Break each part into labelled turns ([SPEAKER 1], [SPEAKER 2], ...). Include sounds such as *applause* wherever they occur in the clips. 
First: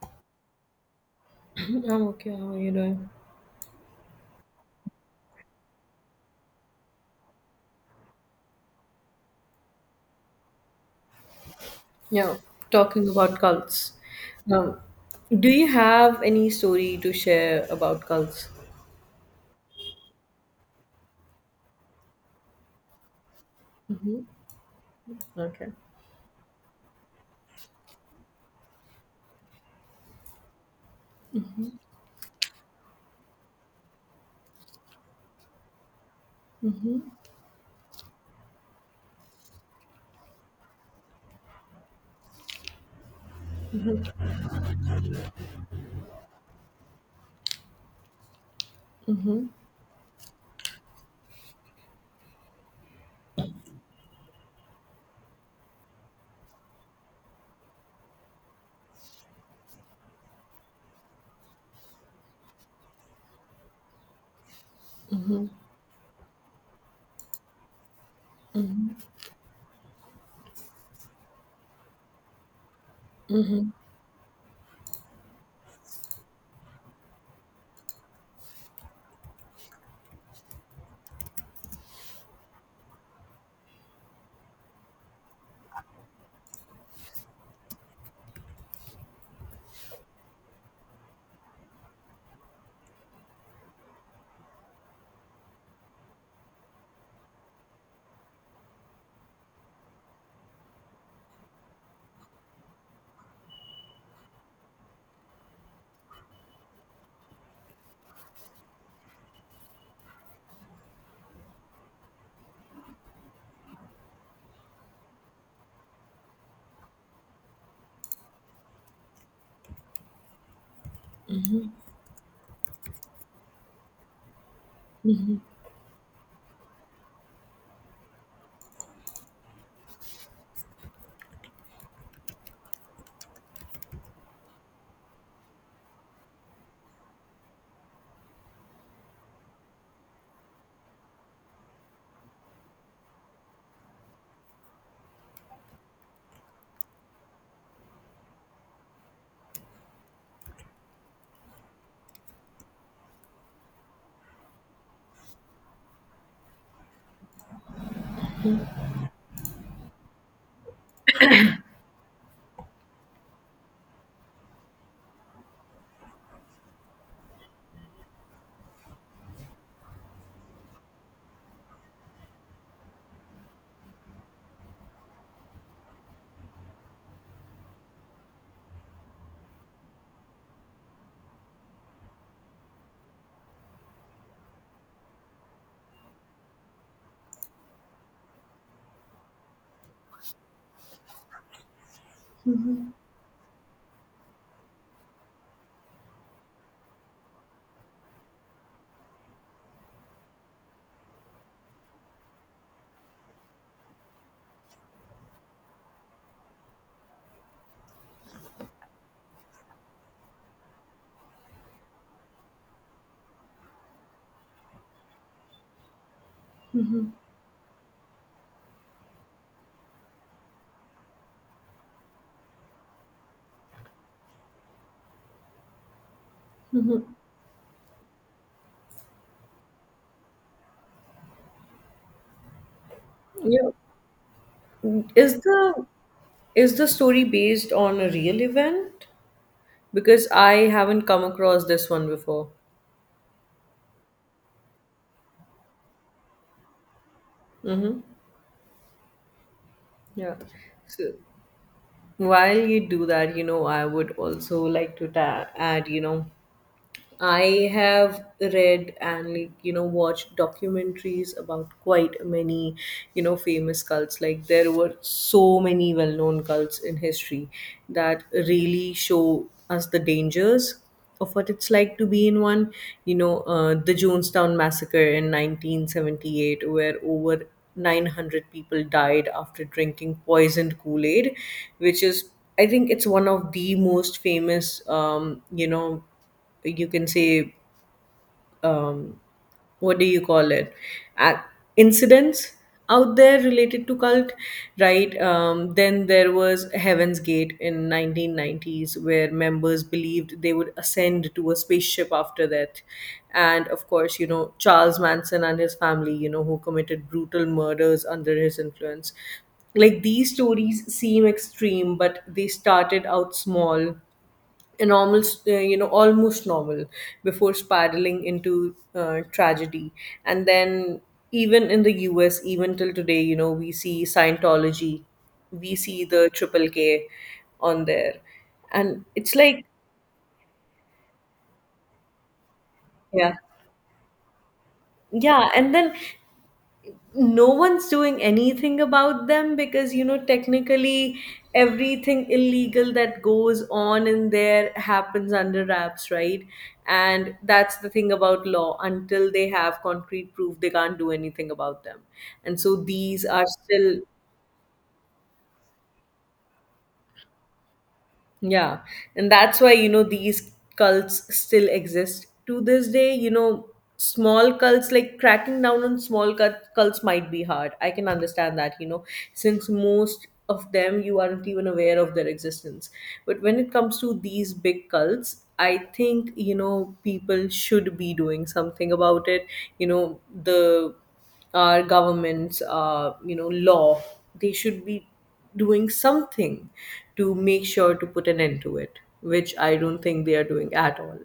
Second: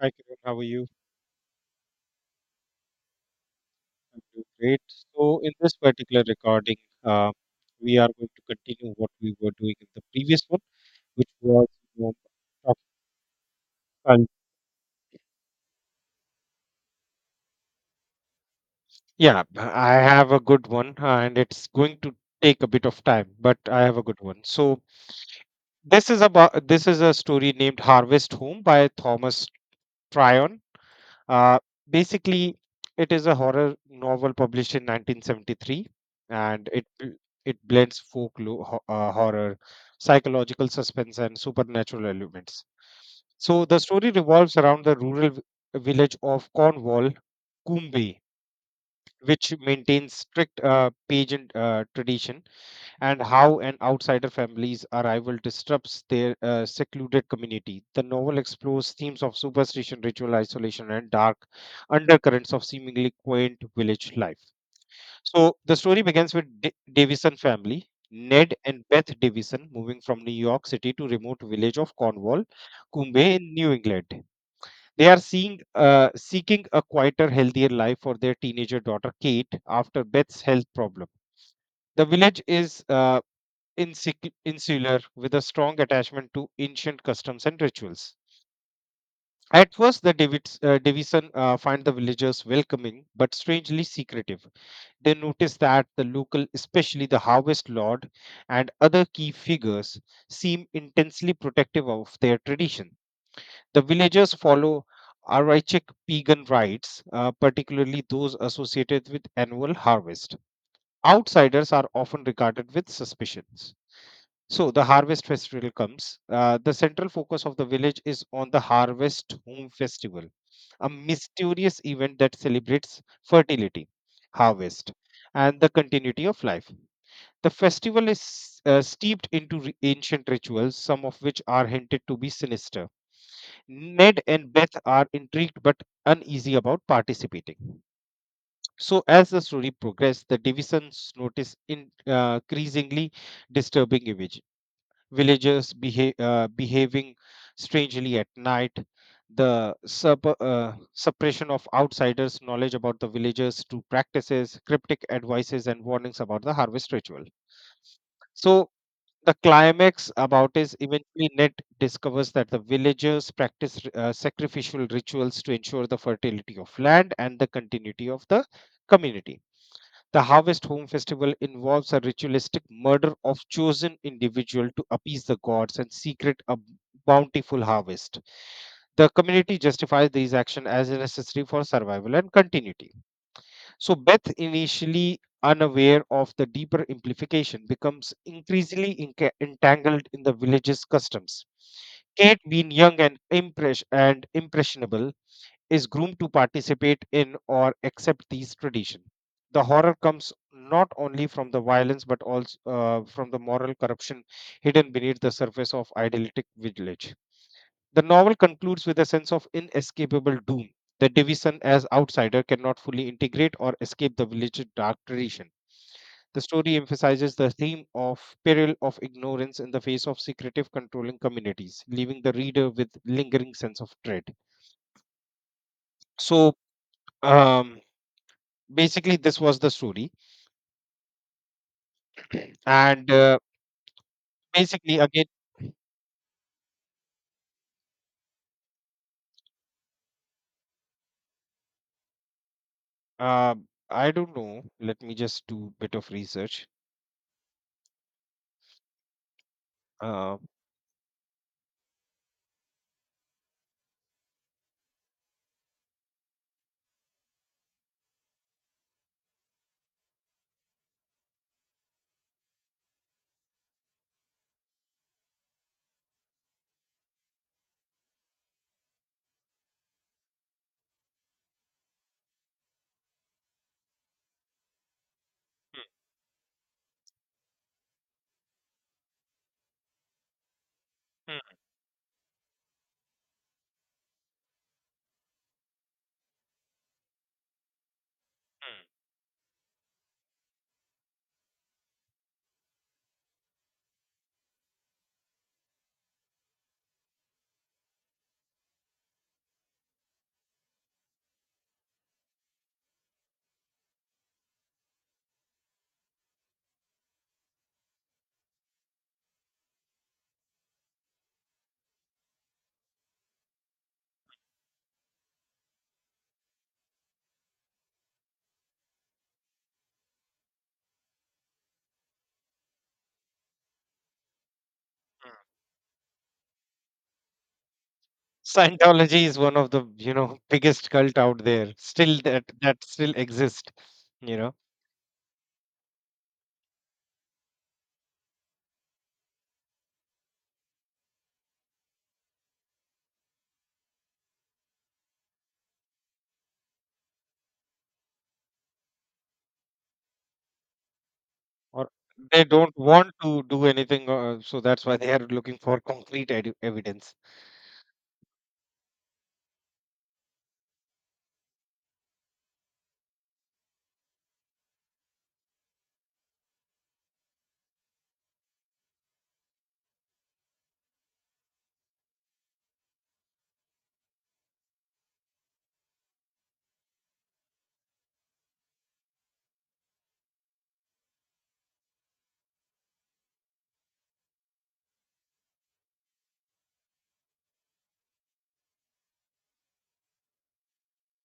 [SPEAKER 1] Hi, Kiran. How are you?
[SPEAKER 2] I'm okay. How are you doing?
[SPEAKER 1] I'm doing great. So, in this particular recording, uh, we are going to continue what we were doing in the previous one, which was, you know,
[SPEAKER 2] Yeah,
[SPEAKER 1] talk-
[SPEAKER 2] talking about cults.
[SPEAKER 1] and
[SPEAKER 2] Um, do you have any story to share about cults?
[SPEAKER 1] yeah, I have a good one, and it's going to take a bit of time, but I have a good one. So,
[SPEAKER 2] Okay.
[SPEAKER 1] this is a story named "Harvest Home" by Thomas Tryon. Uh, Basically, it is a horror novel published in 1973, and it blends folklore, horror, psychological suspense, and supernatural elements. So the story revolves around the rural village of Cornwall, Coombey,
[SPEAKER 2] Mm-hmm.
[SPEAKER 1] which maintains strict pageant tradition and how an outsider family's arrival disrupts their secluded community. The novel explores themes of superstition, ritual isolation, and dark undercurrents of seemingly quaint village life. So the story begins with Davison family. Ned and Beth Davison moving from New York City to remote village of Cornwall, Cumbay in New England. They are seeking a quieter, healthier life for their teenager daughter Kate after Beth's health problem. The village is insular with a strong attachment to ancient customs and rituals. At first, the Davison find the villagers welcoming but strangely secretive. They notice that the local, especially the harvest lord and other key figures, seem intensely protective of their tradition. The villagers follow Archaic pagan rites, particularly those associated with annual harvest. Outsiders are often regarded with suspicions. So the harvest festival comes. The central focus of the village is on the harvest home festival, a mysterious event that celebrates fertility, harvest, and the continuity of life. The festival is steeped into ancient rituals, some of which are hinted to be sinister. Ned and Beth are intrigued but uneasy about participating. So, as the story progresses, the divisions notice increasingly disturbing image villagers behaving strangely at night, the suppression of outsiders' knowledge about the villagers' true practices, cryptic advices, and warnings about the harvest ritual. So, the climax about is eventually Ned discovers that the villagers practice sacrificial rituals to ensure the fertility of land and the continuity of the community. The Harvest Home Festival involves a ritualistic murder of chosen individual to appease the gods and secret a bountiful harvest. The community justifies these actions as necessary for survival and continuity. So Beth, initially unaware of the deeper implication, becomes increasingly entangled in the village's customs. Kate, being young and impressionable, is groomed to participate in or accept these traditions. The horror comes not only from the violence but also from the moral corruption hidden beneath the surface of idyllic village. The novel concludes with a sense of inescapable doom. The division as outsider cannot fully integrate or escape the village's dark tradition. The story emphasizes the theme of peril of ignorance in the face of secretive controlling communities, leaving the reader with lingering sense of dread. So, um, basically this was the story and
[SPEAKER 2] Yeah.
[SPEAKER 1] basically again
[SPEAKER 2] Is the is the story based on a real event? Because I haven't come across this one before.
[SPEAKER 1] uh, I don't know, let me just do a bit of research.
[SPEAKER 2] Mm-hmm. Yeah.
[SPEAKER 1] uh,
[SPEAKER 2] So while you do that, you know, I would also like to add, you know, I have read and, like, you know, watched documentaries about quite many, you know, famous cults. Like, there were so many well-known cults in history that really show us the dangers of what it's like to be in one. You know, the Jonestown massacre in
[SPEAKER 1] Hmm,
[SPEAKER 2] 1978, where over 900 people died after drinking poisoned Kool Aid,
[SPEAKER 1] hmm,
[SPEAKER 2] which is, I think, it's one of the most famous, you know, you can say,
[SPEAKER 1] hmm.
[SPEAKER 2] um, what do you call it, uh, incidents out there related to cult, right? Then there was Heaven's Gate in 1990s, where members believed they would ascend to a spaceship after that. And of course, you know, Charles Manson and his family, you know, who committed brutal murders under his influence. Like, these stories seem extreme, but they started out small, an almost, you know, almost novel before spiraling into tragedy. And then even in the US, even till today, you know, we see Scientology, we see the Triple K on there. And
[SPEAKER 1] Scientology
[SPEAKER 2] it's
[SPEAKER 1] is one
[SPEAKER 2] like,
[SPEAKER 1] of the, you know, *laughs* biggest cult out there still, that still
[SPEAKER 2] yeah.
[SPEAKER 1] exist, you know.
[SPEAKER 2] Yeah, and then no one's doing anything about them, because, you know, technically everything illegal that goes on in there happens under wraps, right? And that's the thing about law: until they have concrete proof, they can't do anything about
[SPEAKER 1] Or
[SPEAKER 2] them.
[SPEAKER 1] they
[SPEAKER 2] And
[SPEAKER 1] don't
[SPEAKER 2] so
[SPEAKER 1] want
[SPEAKER 2] these
[SPEAKER 1] to
[SPEAKER 2] are
[SPEAKER 1] do
[SPEAKER 2] still.
[SPEAKER 1] anything, so that's why they are looking for concrete evidence.
[SPEAKER 2] Yeah, and that's why, you know, these cults still exist to this day. You know, small cults, like, cracking down on small cults might be hard. I can understand that, you know, since most of them you aren't even aware of their existence. But when it comes to these big cults, I think, you know, people should be doing something about it. The our governments, you know, law, they should be doing something to make sure to put an end to it, which I don't think they are doing at all.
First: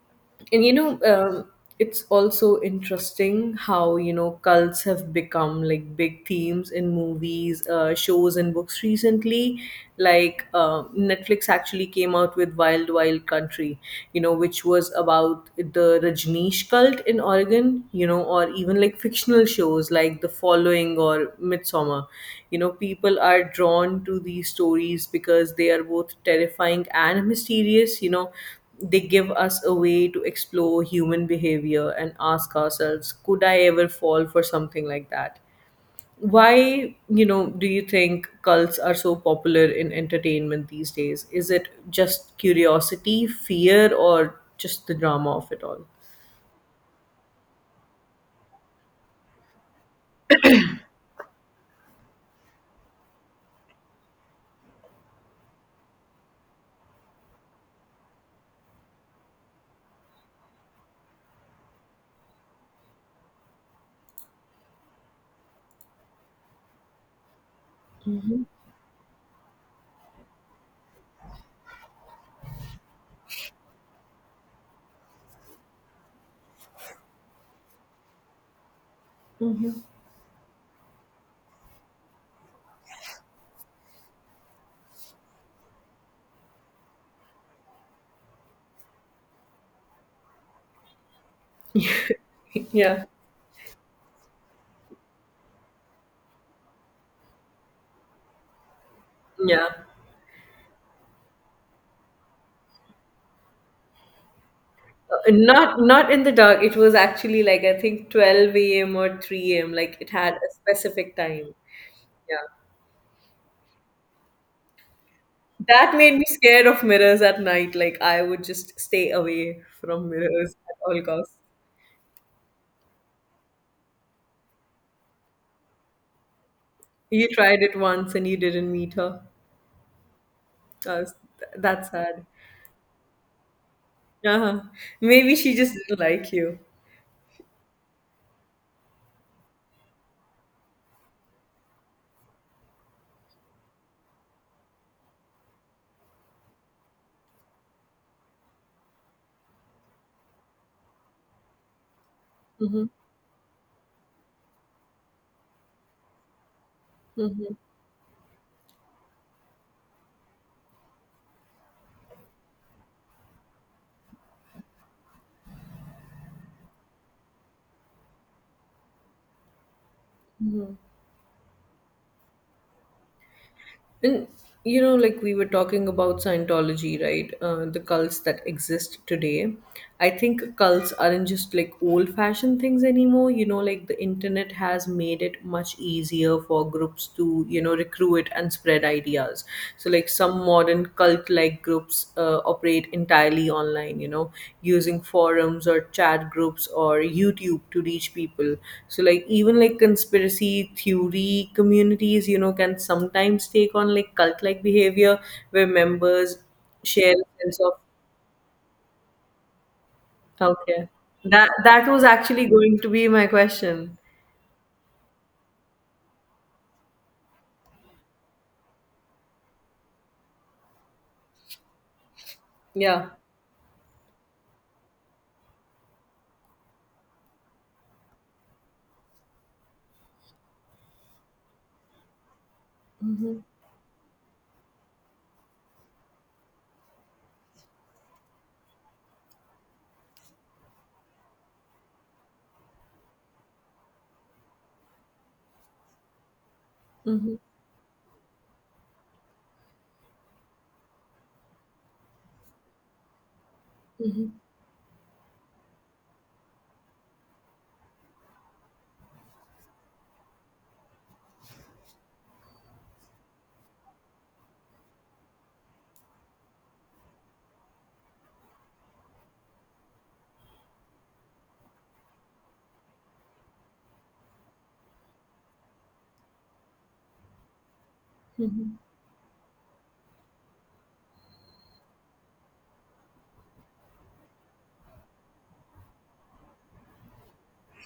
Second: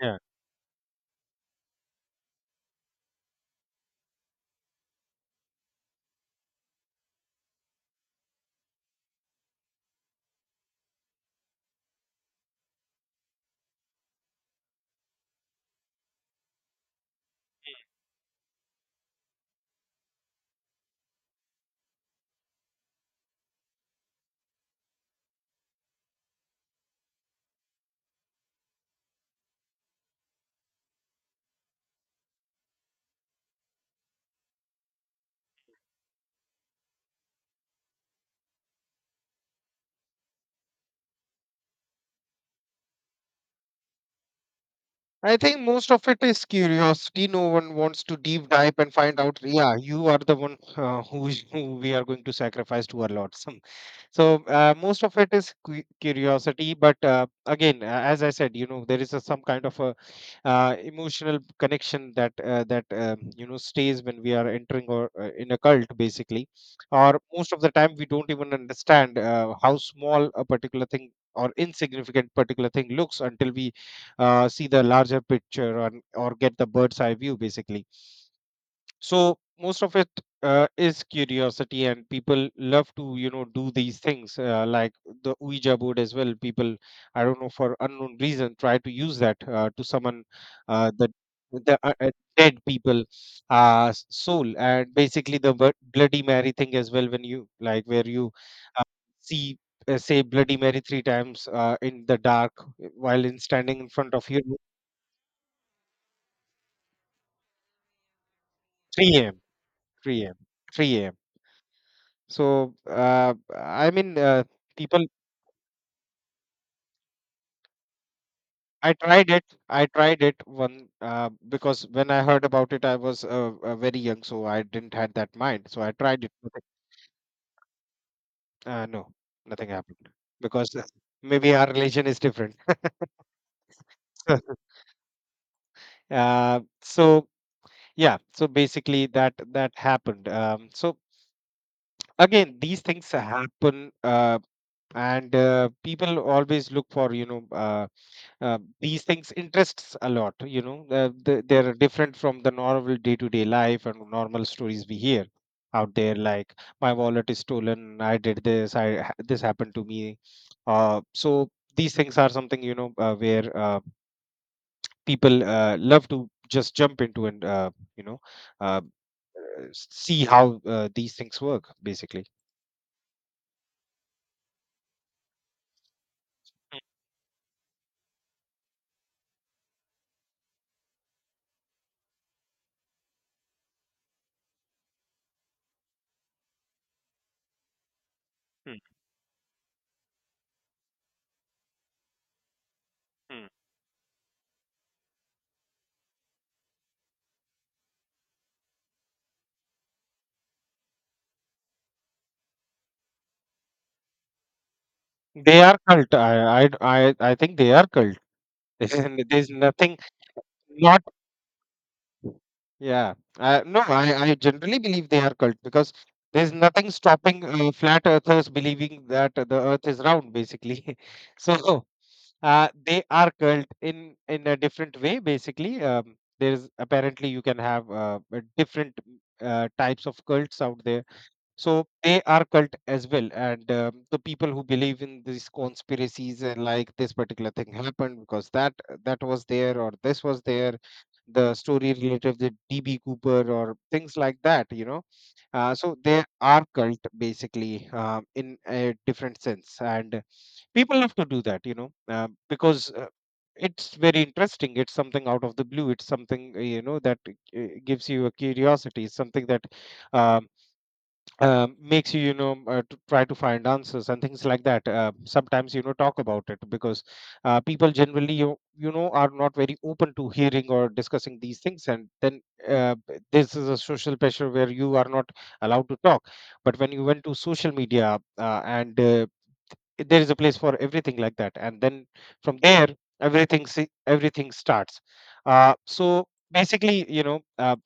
[SPEAKER 1] Yeah.
[SPEAKER 2] And you know, it's also interesting how, you know, cults have become like big themes in movies, shows, and books recently. like uh, Netflix actually came out with Wild Wild Country, you know, which was about the Rajneesh cult in Oregon, you know, or even like fictional shows like The Following or Midsummer. You know, people are drawn to these stories because they are both terrifying and mysterious, you know. They give us a way to explore human behavior and ask ourselves, could I ever fall for something like that? Why? You know, do you think cults are so popular in entertainment these days? Is it just curiosity, fear, or just the drama
[SPEAKER 1] I
[SPEAKER 2] of
[SPEAKER 1] think
[SPEAKER 2] it all?
[SPEAKER 1] most of it is curiosity. No one wants to deep dive and find out. Yeah, you are the one, who, who we are going to sacrifice to our lot. Some, so most of it is curiosity. But again, as I said, you know, there is a, some kind of a emotional connection that that you know, stays when we are entering or in a cult basically. Or most of the time we don't even understand how small a particular thing or insignificant particular thing looks until we see the larger picture, or get the bird's eye view basically. So
[SPEAKER 2] Hmm.
[SPEAKER 1] most of it is curiosity and people love to, you know, do these things, like the ouija board as well. People, I don't know, for unknown reason try to use that to summon uh, the the dead
[SPEAKER 2] *laughs*
[SPEAKER 1] people
[SPEAKER 2] Yeah.
[SPEAKER 1] uh s- soul, and basically the bloody mary thing as well, when you like, where you see,
[SPEAKER 2] Yeah.
[SPEAKER 1] say bloody mary three times in the dark while in standing in front of you.
[SPEAKER 2] Not in the dark. It was actually like, I think, 12 a.m. or
[SPEAKER 1] 3 a.m,
[SPEAKER 2] 3 a.m., like it
[SPEAKER 1] 3
[SPEAKER 2] had
[SPEAKER 1] a.m,
[SPEAKER 2] a
[SPEAKER 1] 3 a.m.
[SPEAKER 2] specific time. Yeah.
[SPEAKER 1] So, I mean, people,
[SPEAKER 2] That made me scared of mirrors at night. Like, I would just
[SPEAKER 1] I
[SPEAKER 2] stay
[SPEAKER 1] tried it.
[SPEAKER 2] away
[SPEAKER 1] I
[SPEAKER 2] from
[SPEAKER 1] tried it
[SPEAKER 2] mirrors at
[SPEAKER 1] one,
[SPEAKER 2] all costs.
[SPEAKER 1] because when I heard about it, I was very young, so I didn't had that mind. So I tried it. Nothing,
[SPEAKER 2] You tried it once and you didn't meet
[SPEAKER 1] no,
[SPEAKER 2] her.
[SPEAKER 1] nothing happened because *laughs*
[SPEAKER 2] I was,
[SPEAKER 1] maybe our
[SPEAKER 2] that's
[SPEAKER 1] relation is
[SPEAKER 2] sad.
[SPEAKER 1] different.
[SPEAKER 2] Uh-huh.
[SPEAKER 1] *laughs*
[SPEAKER 2] Maybe she just didn't like you.
[SPEAKER 1] So yeah, so basically that happened. So again, these things happen, and people always look for, you know. These things interests a lot, you know, they're different from the
[SPEAKER 2] Mm-hmm.
[SPEAKER 1] normal day-to-day life and normal stories we hear out there, like my wallet is
[SPEAKER 2] Mm-hmm.
[SPEAKER 1] stolen, I did this, I this happened to me. So these things are something, you know, where people love to just jump into, and you know uh, see how
[SPEAKER 2] Mm-hmm.
[SPEAKER 1] these things work basically.
[SPEAKER 2] And you know, like, we were talking about Scientology, right? The cults that exist today. I think cults aren't just like old fashioned things anymore. You know, like, the internet has made it much easier for groups to, you know, recruit and
[SPEAKER 1] Mm, mm,
[SPEAKER 2] spread ideas. So, like, some modern cult like groups operate
[SPEAKER 1] mm.
[SPEAKER 2] entirely online, you know, using forums or chat groups or YouTube to reach people. So like, even like conspiracy theory communities, you know, can sometimes take on like cult like behavior
[SPEAKER 1] They
[SPEAKER 2] where
[SPEAKER 1] are cult.
[SPEAKER 2] members
[SPEAKER 1] I i,
[SPEAKER 2] share a
[SPEAKER 1] I think
[SPEAKER 2] sense
[SPEAKER 1] they
[SPEAKER 2] of.
[SPEAKER 1] are cult. *laughs* There's nothing
[SPEAKER 2] Okay,
[SPEAKER 1] not.
[SPEAKER 2] that was actually going to be
[SPEAKER 1] Yeah.
[SPEAKER 2] my
[SPEAKER 1] No,
[SPEAKER 2] question.
[SPEAKER 1] I generally believe they are cult because there's nothing stopping flat earthers believing that the earth is round, basically. *laughs* So they
[SPEAKER 2] Yeah.
[SPEAKER 1] are cult in a different way, basically. There's apparently you can have different types of cults out there. So they are cult as well, and the people who believe in these conspiracies and like this particular thing happened because that was there or this was there, the story related to DB Cooper or things like that, you know. So they are cult basically in a different sense, and people have to do that, you know, because it's very interesting. It's something out of the blue. It's something, you know, that gives you a curiosity. It's something that um, makes you, you know, to try to find answers and things like that. Sometimes, you know, talk about it because people generally you know are not very open to hearing or discussing these things, and then this is a social pressure where you are not allowed to talk. But when you went to social media, and there is a place for everything like that, and then from there everything everything starts. So basically, you know, uh,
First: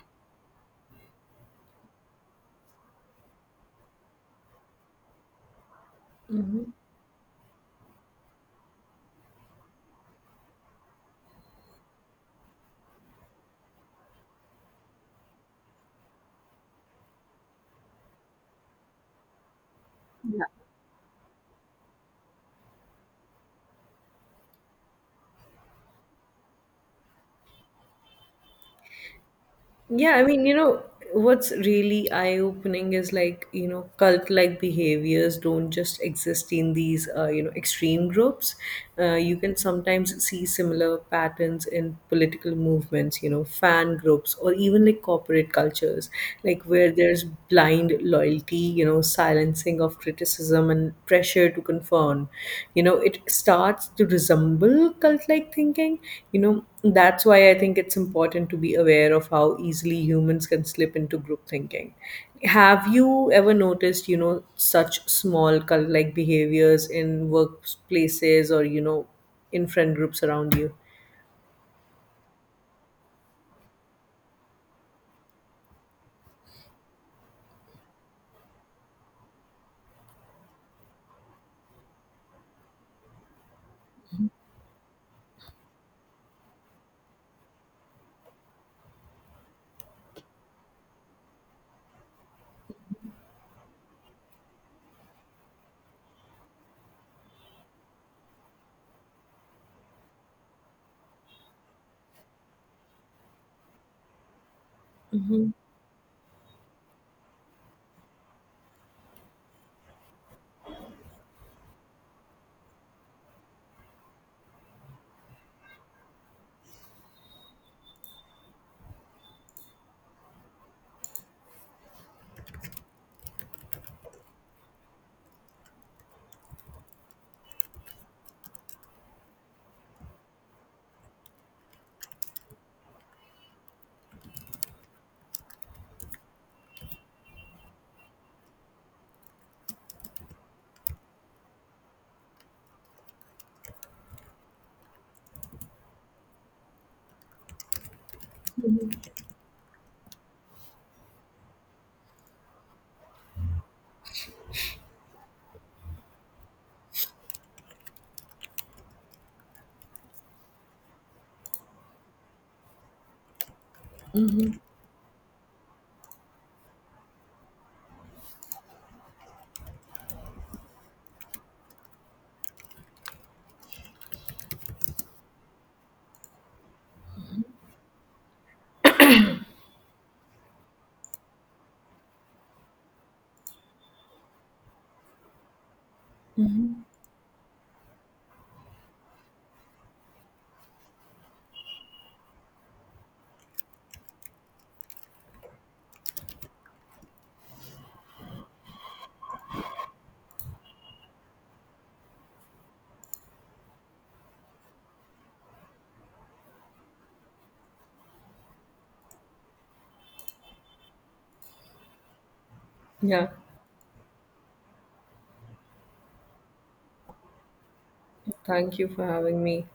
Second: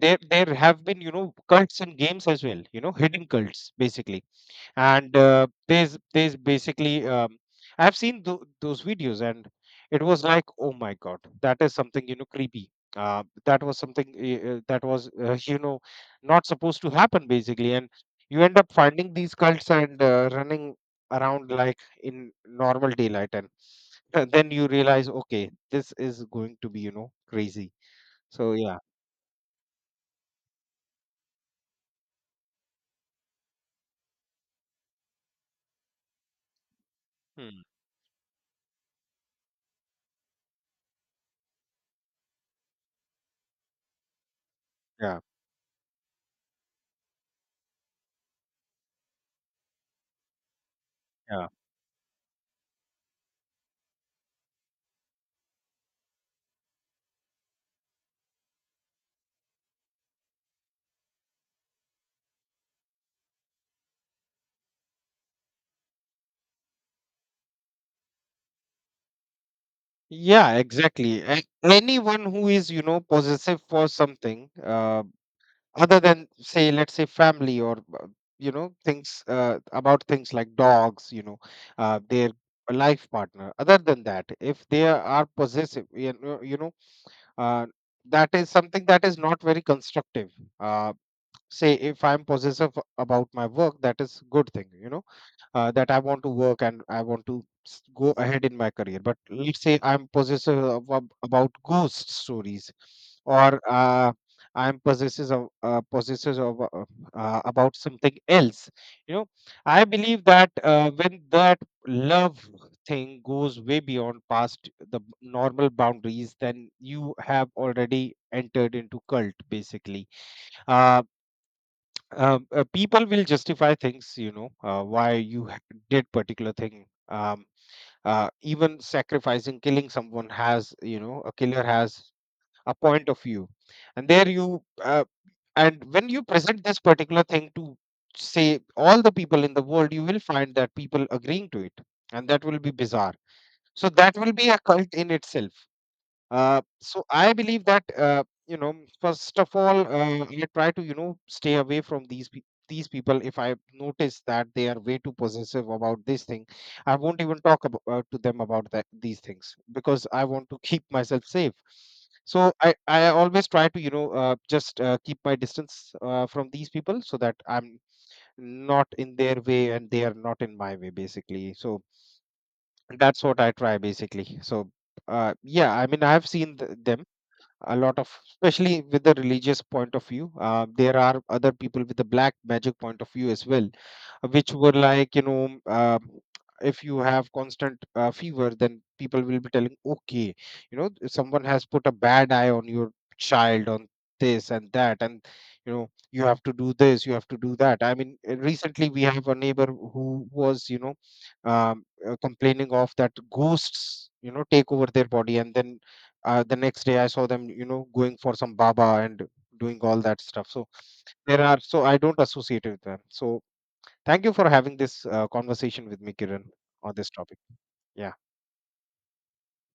[SPEAKER 1] there there have been, you know, cults in games as well, you know, hidden cults basically. And there's basically I've seen those videos and it was like, oh my god, that is something, you know, creepy, that was something that was *laughs* you know, not supposed to happen basically, and you end up finding these cults and running around like in normal daylight, and *laughs* then you realize, okay, this is going to be, you know, crazy. So yeah.
[SPEAKER 2] Yeah, I mean, you know, what's really eye-opening is, like, you know, cult-like behaviors don't just exist in these, you know,
[SPEAKER 1] Hmm.
[SPEAKER 2] extreme groups. You can sometimes see similar patterns in political movements, you know, fan groups, or even like
[SPEAKER 1] Yeah,
[SPEAKER 2] corporate cultures, like where there's blind loyalty, you know, silencing of criticism and
[SPEAKER 1] yeah.
[SPEAKER 2] pressure to conform. You know, it starts to resemble cult like thinking, you know. That's why I think it's important to be aware of how easily humans can slip into group thinking. Have you ever noticed, you know, such small cult like behaviors in workplaces or, you know, in friend groups around
[SPEAKER 1] Yeah,
[SPEAKER 2] you?
[SPEAKER 1] exactly. And anyone who is, you know, possessive for something, other than, say, let's say family or, you know, things about things like dogs, you know, their life partner. Other than that, if they are possessive, you know, uh, that is something that is not very constructive. Uh, Say, if I'm possessive about my work, that is good thing, you know, that I want to work and I want to go ahead in my career. But let's say I'm possessive about ghost stories, or I'm possessive of
[SPEAKER 2] Hmm.
[SPEAKER 1] about something else. You know, I believe that when that love thing goes way beyond past the normal boundaries, then you have already entered into cult, basically. Uh, People will justify things, you know, why you did particular thing, even sacrificing killing someone has, you know, a killer has a point of view. And there you and when you present this particular thing to say all the people in the world, you will find that people agreeing to it, and that will be bizarre. So that will be a cult in itself. So I believe that, you know, first of all, I try to, you know, stay away from these these people. If I notice that they are way too possessive about this thing, I won't even talk about, to them about that these things, because I want to keep myself safe. So I always try to, you know, just keep my distance from these people so that I'm not in their way and they are not in my way basically. So that's what I try basically. So yeah, I mean, I've seen them a lot of, especially with the religious point of view. There are other people with the black magic point of view as well, which were like, you know, if you have constant fever, then people will be telling, okay, you know, someone has put a bad eye on your child, on this and that. And you know, you have to do this, you have to do that. I mean, recently we have a neighbor who was, you know, complaining of that ghosts, you know, take over their body, and then the next day I saw them, you know, going for some baba and doing all that stuff. So there are, so I don't associate with them.
[SPEAKER 2] Yeah,
[SPEAKER 1] So thank you for having this conversation with me, Kiran, on this topic. Yeah.
[SPEAKER 2] thank you for having me.